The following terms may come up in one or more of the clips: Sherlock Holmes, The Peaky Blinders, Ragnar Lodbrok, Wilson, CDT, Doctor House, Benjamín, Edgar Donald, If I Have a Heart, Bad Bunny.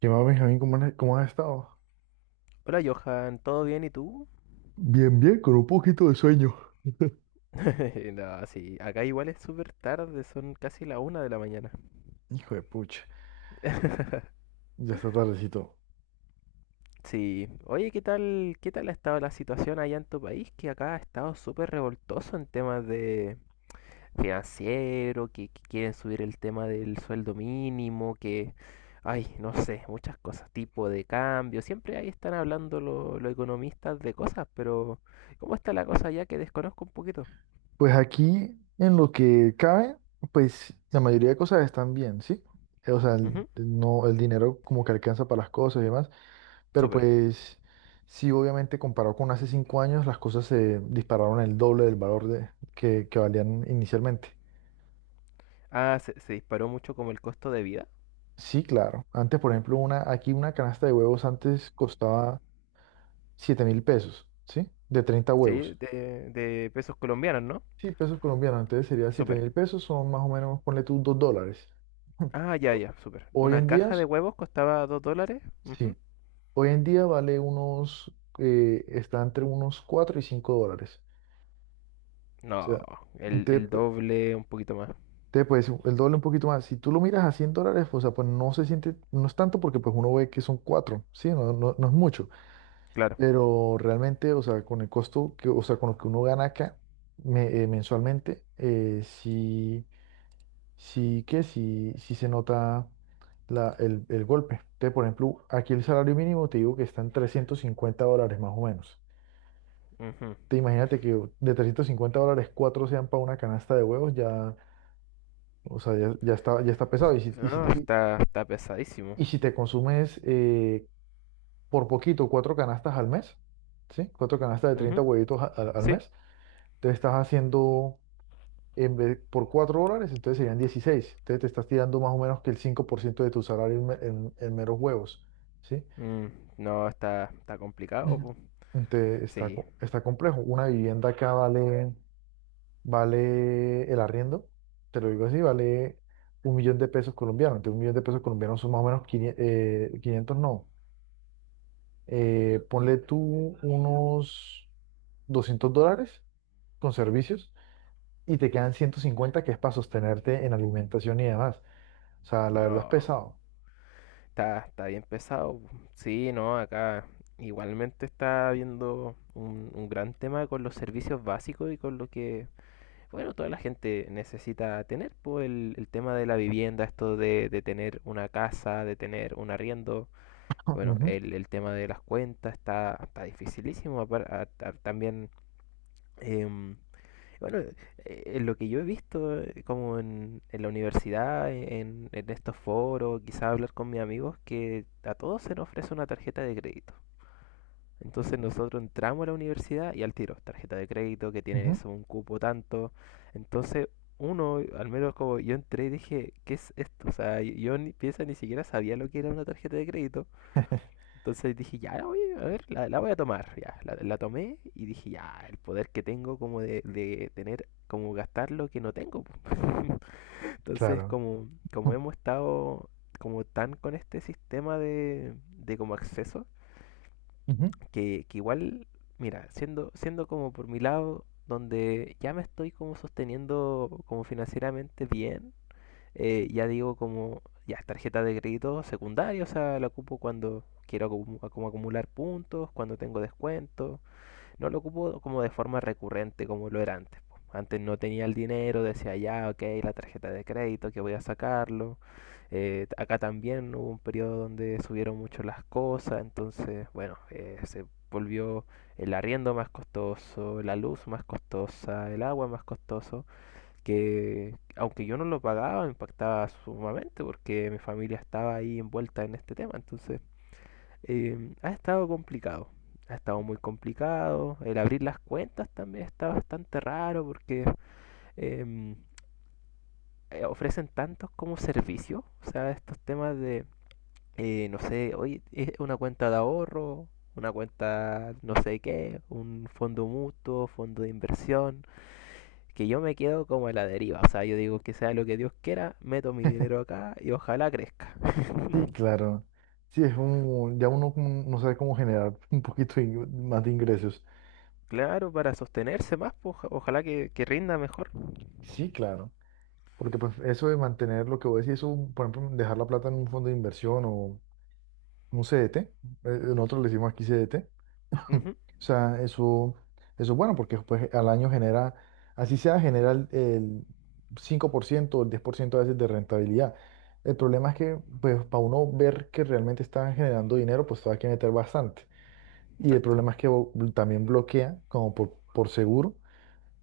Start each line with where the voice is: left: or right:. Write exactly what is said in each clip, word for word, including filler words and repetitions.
right: ¿Qué más, Benjamín? ¿Cómo has, cómo has estado?
left: Hola Johan, ¿todo bien y tú?
right: Bien, bien, con un poquito de sueño.
left: No, sí, acá igual es súper tarde, son casi la una de la mañana.
right: Hijo de pucha, ya está tardecito.
left: Sí, oye, ¿qué tal, qué tal ha estado la situación allá en tu país, que acá ha estado súper revoltoso en temas de financiero, que, que quieren subir el tema del sueldo mínimo, que, ay, no sé, muchas cosas, tipo de cambio. Siempre ahí están hablando lo- los economistas de cosas, pero ¿cómo está la cosa allá, que desconozco un poquito?
right: Pues aquí, en lo que cabe, pues la mayoría de cosas están bien, ¿sí? Eh, O sea, el,
left: Ujú,
right: no, el dinero como que alcanza para las cosas y demás, pero
left: súper.
right: pues sí, obviamente comparado con hace cinco años, las cosas se dispararon el doble del valor de, que, que valían inicialmente.
left: Ah, se se disparó mucho como el costo de vida.
right: Sí, claro. Antes, por ejemplo, una, aquí una canasta de huevos antes costaba siete mil pesos, ¿sí? De treinta
left: Sí,
right: huevos.
left: de, de pesos colombianos, ¿no?
right: Sí, pesos colombianos, entonces sería siete
left: Súper.
right: mil pesos, son más o menos, ponle tú dos dólares.
left: Ah, ya, ya, súper.
right: Hoy
left: Una
right: en día,
left: caja de huevos costaba dos dólares. Ujú.
right: sí, hoy en día vale unos, eh, está entre unos cuatro y cinco dólares. O
left: No,
right: sea,
left: el,
right: te,
left: el
right: pu-
left: doble, un poquito más.
right: te, pues el doble un poquito más. Si tú lo miras a cien dólares, o sea, pues no se siente, no es tanto porque pues uno ve que son cuatro, sí, no, no, no es mucho,
left: Claro.
right: pero realmente, o sea, con el costo, que, o sea, con lo que uno gana acá me- eh, mensualmente, eh, sí. Sí que sí, sí se nota la- el, el golpe. Entonces, por ejemplo, aquí el salario mínimo te digo que está en trescientos cincuenta dólares más o menos.
left: Ujú.
right: Te imagínate que de trescientos cincuenta dólares, cuatro sean para una canasta de huevos, ya, o sea, ya, ya está, ya está pesado. Y si, y si te,
left: No,
right: y-
left: está, está pesadísimo.
right: si te consumes eh, por poquito cuatro canastas al mes, ¿sí? Cuatro canastas de treinta
left: Ujú,
right: huevitos a- al al
left: sí.
right: mes, te estás haciendo... en vez- por cuatro dólares, entonces serían dieciséis. Entonces te estás tirando más o menos que el cinco por ciento de tu salario en, me- en- en meros huevos, ¿sí?
left: Mm, no, está, está complicado,
right: Ujú.
left: po.
right: Entonces está,
left: Sí,
right: co- está complejo. Una vivienda acá vale, vale, el arriendo, te lo digo así, vale un millón de pesos colombianos. Entonces un millón de pesos colombianos son más o menos quinientos eh, quinientos no. Eh, ponle tú unos doscientos dólares con servicios y te quedan ciento cincuenta que es para sostenerte en alimentación y demás. O sea, la verdad es
left: no,
right: pesado.
left: Está, está bien pesado, po. Sí, no, acá igualmente está habiendo un, un gran tema con los servicios básicos y con lo que Bueno, toda la gente necesita tener, pues, el, el tema de la vivienda, esto de, de tener una casa, de tener un arriendo. Bueno,
right: Ujú,
left: el, el tema de las cuentas está, está dificilísimo, apar- a- a- también. em, bueno, eh, en lo que yo he visto, eh, como en, en la universidad, en, en estos foros, quizá hablar con mis amigos, que a todos se nos ofrece una tarjeta de crédito. Entonces nosotros entramos a la universidad y al tiro, tarjeta de crédito que tiene
right: ujú.
left: eso, un cupo tanto. Entonces uno, al menos como yo entré y dije, ¿qué es esto? O sea, yo ni piensa ni siquiera sabía lo que era una tarjeta de crédito. Entonces dije, ya, oye, a ver, la, la voy a tomar. Ya, la, la tomé y dije, ya, el poder que tengo como de, de, tener, como gastar lo que no tengo, po". Entonces,
right: Claro.
left: como, como, hemos estado como tan con este sistema de, de como acceso,
right: Ujú.
left: que, que igual, mira, siendo, siendo como por mi lado, donde ya me estoy como sosteniendo como financieramente bien. Eh, ya digo como, ya, tarjeta de crédito secundaria, o sea, la ocupo cuando quiero acumu- como acumular puntos. Cuando tengo descuentos no lo ocupo como de forma recurrente como lo era antes. Antes no tenía el dinero, decía, ya, ok, la tarjeta de crédito, que voy a sacarlo. Eh, acá también hubo un periodo donde subieron mucho las cosas, entonces, bueno, eh, se volvió el arriendo más costoso, la luz más costosa, el agua más costoso, que aunque yo no lo pagaba, me impactaba sumamente porque mi familia estaba ahí envuelta en este tema. Entonces, eh, ha estado complicado. Ha estado muy complicado. El abrir las cuentas también está bastante raro porque em, eh, ofrecen tantos como servicios. O sea, estos temas de, eh, no sé, hoy es una cuenta de ahorro, una cuenta no sé qué, un fondo mutuo, fondo de inversión. Que yo me quedo como a la deriva. O sea, yo digo, que sea lo que Dios quiera, meto mi dinero acá y ojalá crezca.
right: Sí, claro. Sí, es un, ya uno como no sabe cómo generar un poquito de ing- más de ingresos.
left: Claro, para sostenerse más, pues, ojalá que, que rinda mejor.
right: Sí, claro. Porque pues, eso de mantener lo que voy a decir, eso, por ejemplo, dejar la plata en un fondo de inversión o un C D T, eh, nosotros le decimos aquí C D T. O
left: Ujú.
right: sea, eso, eso es bueno porque pues, al año genera, así sea, genera el, el cinco por ciento o el diez por ciento a veces de rentabilidad. El problema es que, pues, para uno ver que realmente están generando dinero, pues, hay que meter bastante. Y el
left: Exacto.
right: problema es que bo- también bloquea, como por, por seguro,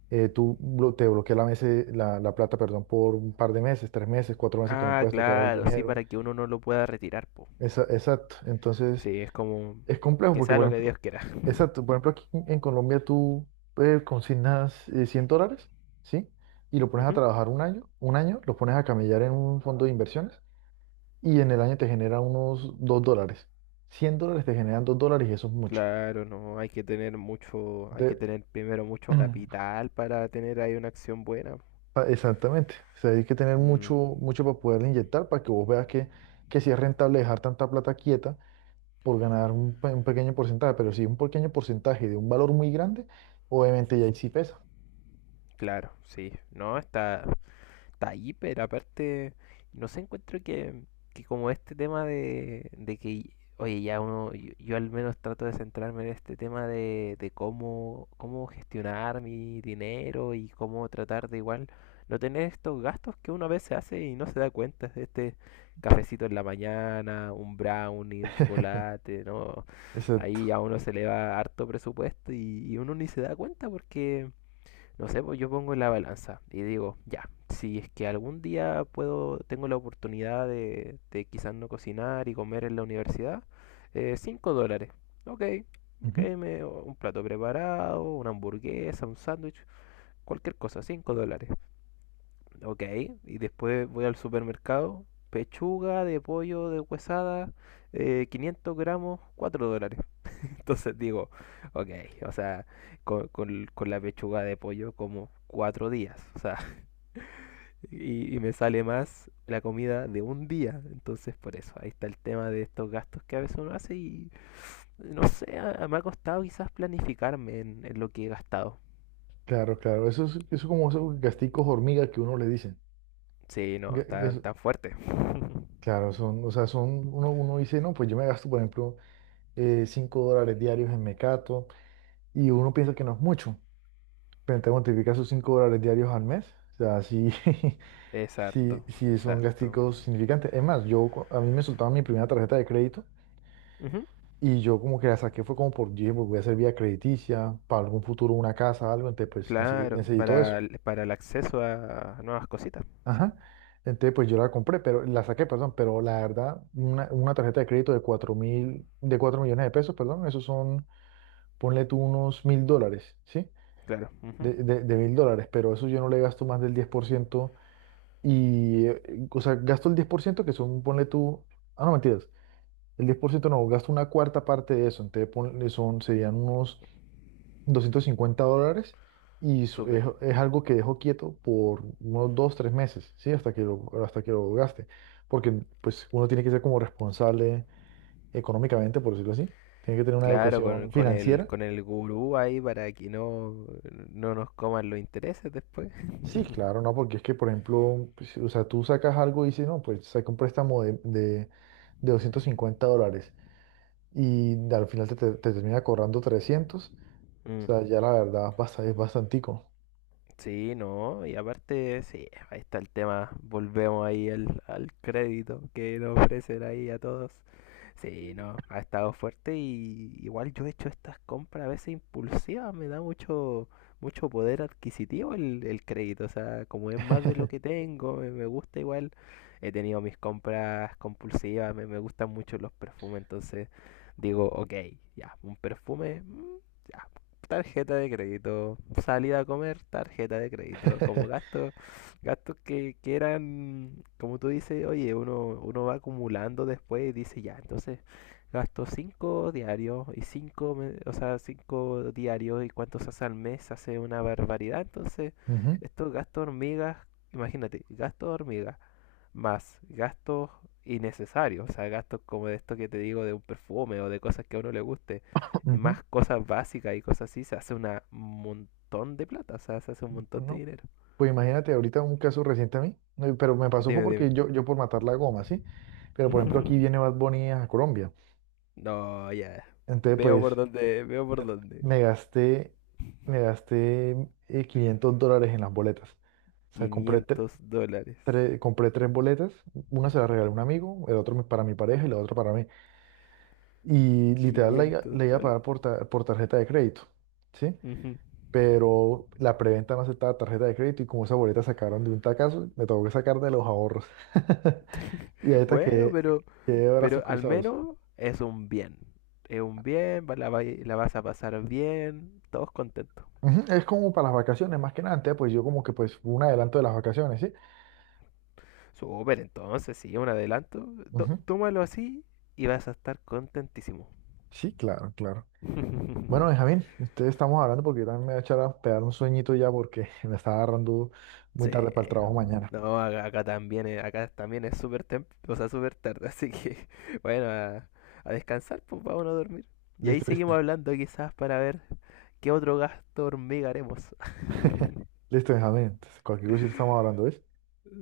right: eh, tú blo- te bloquea la, mese- la, la plata, perdón, por un par de meses, tres meses, cuatro meses que no
left: Ah,
right: puedes tocar el
left: claro, sí,
right: dinero.
left: para que uno no lo pueda retirar, po.
right: Esa- exacto. Entonces,
left: Sí, es como
right: es complejo
left: que
right: porque,
left: sea
right: por
left: lo que
right: ejemplo,
left: Dios quiera.
right: exacto, por ejemplo, aquí en en Colombia tú eh, consignas eh, cien dólares, ¿sí? Y lo pones a
left: Ujú.
right: trabajar un año, un año, lo pones a camellar en un fondo de inversiones y en el año te genera unos dos dólares. Cien dólares te generan dos dólares y eso es mucho.
left: Claro, no, hay que tener mucho, hay que
right: Entonces,
left: tener primero mucho capital para tener ahí una acción buena.
right: pa- exactamente, o sea, hay que tener
left: Mm.
right: mucho, mucho para poderle inyectar para que vos veas que, que sí es rentable dejar tanta plata quieta por ganar un, pe- un pequeño porcentaje, pero si un pequeño porcentaje de un valor muy grande, obviamente ya ahí sí pesa.
left: Claro, sí. No, está, está ahí, pero aparte, no sé, encuentro que, que como este tema de, de que, oye, ya uno, yo, yo al menos trato de centrarme en este tema de, de cómo, cómo gestionar mi dinero y cómo tratar de igual no tener estos gastos que uno a veces hace y no se da cuenta de este cafecito en la mañana, un brownie, un chocolate, ¿no? Ahí
right: Exacto.
left: a uno se le va harto presupuesto, y, y uno ni se da cuenta porque no sé. Pues yo pongo en la balanza y digo, ya, si es que algún día puedo, tengo la oportunidad de, de quizás no cocinar y comer en la universidad, eh, cinco dólares. Ok, ok,
right: Ujú.
left: me, un plato preparado, una hamburguesa, un sándwich, cualquier cosa, cinco dólares. Ok, y después voy al supermercado, pechuga de pollo de huesada, eh, quinientos gramos, cuatro dólares. Entonces digo, ok, o sea, con, con- con la pechuga de pollo como cuatro días, o sea, y, y me sale más la comida de un día. Entonces por eso, ahí está el tema de estos gastos que a veces uno hace y no sé, a- me ha costado quizás planificarme en, en lo que he gastado.
right: Claro, claro. Eso es, eso como esos gasticos hormiga que uno le dicen.
left: Sí, no,
right: Ga-
left: tan,
right: gas-
left: tan fuerte.
right: claro, son, o sea, son, uno, uno dice, no, pues yo me gasto, por ejemplo, eh, cinco dólares diarios en Mecato, y uno piensa que no es mucho, pero entonces multiplica esos cinco dólares diarios al mes. O sea, sí,
left: Es
right: sí,
left: harto,
right: sí
left: es
right: son
left: harto.
right: gasticos significantes. Es más, yo, cu- a mí me soltaban mi primera tarjeta de crédito,
left: Ujú.
right: y yo como que la saqué, fue como por, dije, pues voy a hacer vía crediticia, para algún futuro una casa, algo, entonces pues nece-
left: Claro,
right: necesito eso.
left: para, el- para el acceso a nuevas cositas, sí,
right: Ajá. Entonces, pues yo la compré, pero la saqué, perdón, pero la verdad, una, una tarjeta de crédito de cuatro mil, de cuatro millones de pesos, perdón, esos son, ponle tú unos mil dólares, ¿sí?
left: claro, ujú.
right: De, de, de mil dólares, pero eso yo no le gasto más del diez por ciento y, eh, o sea, gasto el diez por ciento que son, ponle tú, ah, no, mentiras, el diez por ciento no, gasto una cuarta parte de eso, entonces ponle, son, serían unos doscientos cincuenta dólares y su-
left: Súper.
right: es, es algo que dejo quieto por unos dos, tres meses, ¿sí? Hasta que lo, hasta que lo gaste. Porque pues uno tiene que ser como responsable económicamente, por decirlo así. Tiene que tener una
left: Claro, con,
right: educación
left: con el,
right: financiera.
left: con el gurú ahí para que no, no nos coman los intereses después.
right: Sí, claro, ¿no? Porque es que, por ejemplo, pues, o sea, tú sacas algo y dices, no, pues saca un préstamo de, de, de doscientos cincuenta dólares y al final te, te, te termina cobrando trescientos. O
left: Mm.
right: sea, ya la verdad basta, es bastantico.
left: Sí, no, y aparte, sí, ahí está el tema. Volvemos ahí al, al crédito que nos ofrecen ahí a todos. Sí, no, ha estado fuerte y igual yo he hecho estas compras a veces impulsivas, me da mucho, mucho poder adquisitivo el, el crédito, o sea, como es más de lo que tengo, me, me gusta igual. He tenido mis compras compulsivas, me, me gustan mucho los perfumes, entonces digo, ok, ya, un perfume, mm, ya, tarjeta de crédito, salida a comer, tarjeta de crédito, como gastos, gastos que, que eran, como tú dices, oye, uno, uno va acumulando después y dice, ya, entonces gasto cinco diarios y cinco, o sea, cinco diarios y cuántos hace al mes, hace una barbaridad. Entonces,
right: Ujú,
left: estos gastos hormigas, imagínate, gastos hormigas más gastos innecesarios, o sea, gastos como de esto que te digo, de un perfume o de cosas que a uno le guste, y
right: ujú.
left: más cosas básicas y cosas así, se hace un montón de plata, o sea, se hace un
right: Pues,
left: montón de
right: ¿no?
left: dinero.
right: Pues imagínate, ahorita un caso reciente a mí, no, pero me pasó fue
left: Dime, dime.
right: porque yo, yo por matar la goma, ¿sí? Pero por ejemplo aquí viene Bad Bunny a Colombia.
left: No, ya.
right: Entonces
left: Veo por
right: pues
left: dónde, veo por dónde.
right: me gasté, me gasté eh, quinientos dólares en las boletas. O sea, compré, tre-
left: Quinientos dólares.
right: tre- compré tres boletas, una se la regalé a un amigo, el otro para mi pareja y la otra para mí. Y literal la iba,
left: Quinientos
right: la iba a
left: dólares.
right: pagar por, ta- por tarjeta de crédito, ¿sí?
left: Ujú.
right: Pero la preventa no aceptaba tarjeta de crédito y como esas boletas sacaron de un tacazo, me tuvo que sacar de los ahorros. Y ahorita
left: Bueno,
right: que,
left: pero,
right: que de brazos
left: pero al
right: cruzados.
left: menos es un bien. Es un bien, va- la, vai- la vas a pasar bien, todos contentos.
right: Ujú. Es como para las vacaciones, más que nada. Entonces, pues yo como que pues un adelanto de las vacaciones, ¿sí?
left: Súper, entonces, sí, un adelanto. To-
right: Ujú.
left: tómalo así y vas a estar contentísimo.
right: Sí, claro, claro. Bueno, Benjamín, ustedes estamos hablando porque yo también me voy a echar a pegar un sueñito ya porque me está agarrando muy
left: Sí.
right: tarde para el trabajo mañana.
left: No, acá, acá también es, acá también es súper tem- o sea, súper tarde, así que bueno, a, a descansar, pues vámonos a dormir. Y ahí
right: Listo, listo.
left: seguimos hablando quizás para ver qué otro gasto hormiga haremos.
right: Listo, Benjamín. Entonces, cualquier cosita estamos hablando, ¿ves?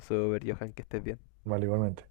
left: Súper, Johan, que estés bien.
right: Vale, igualmente.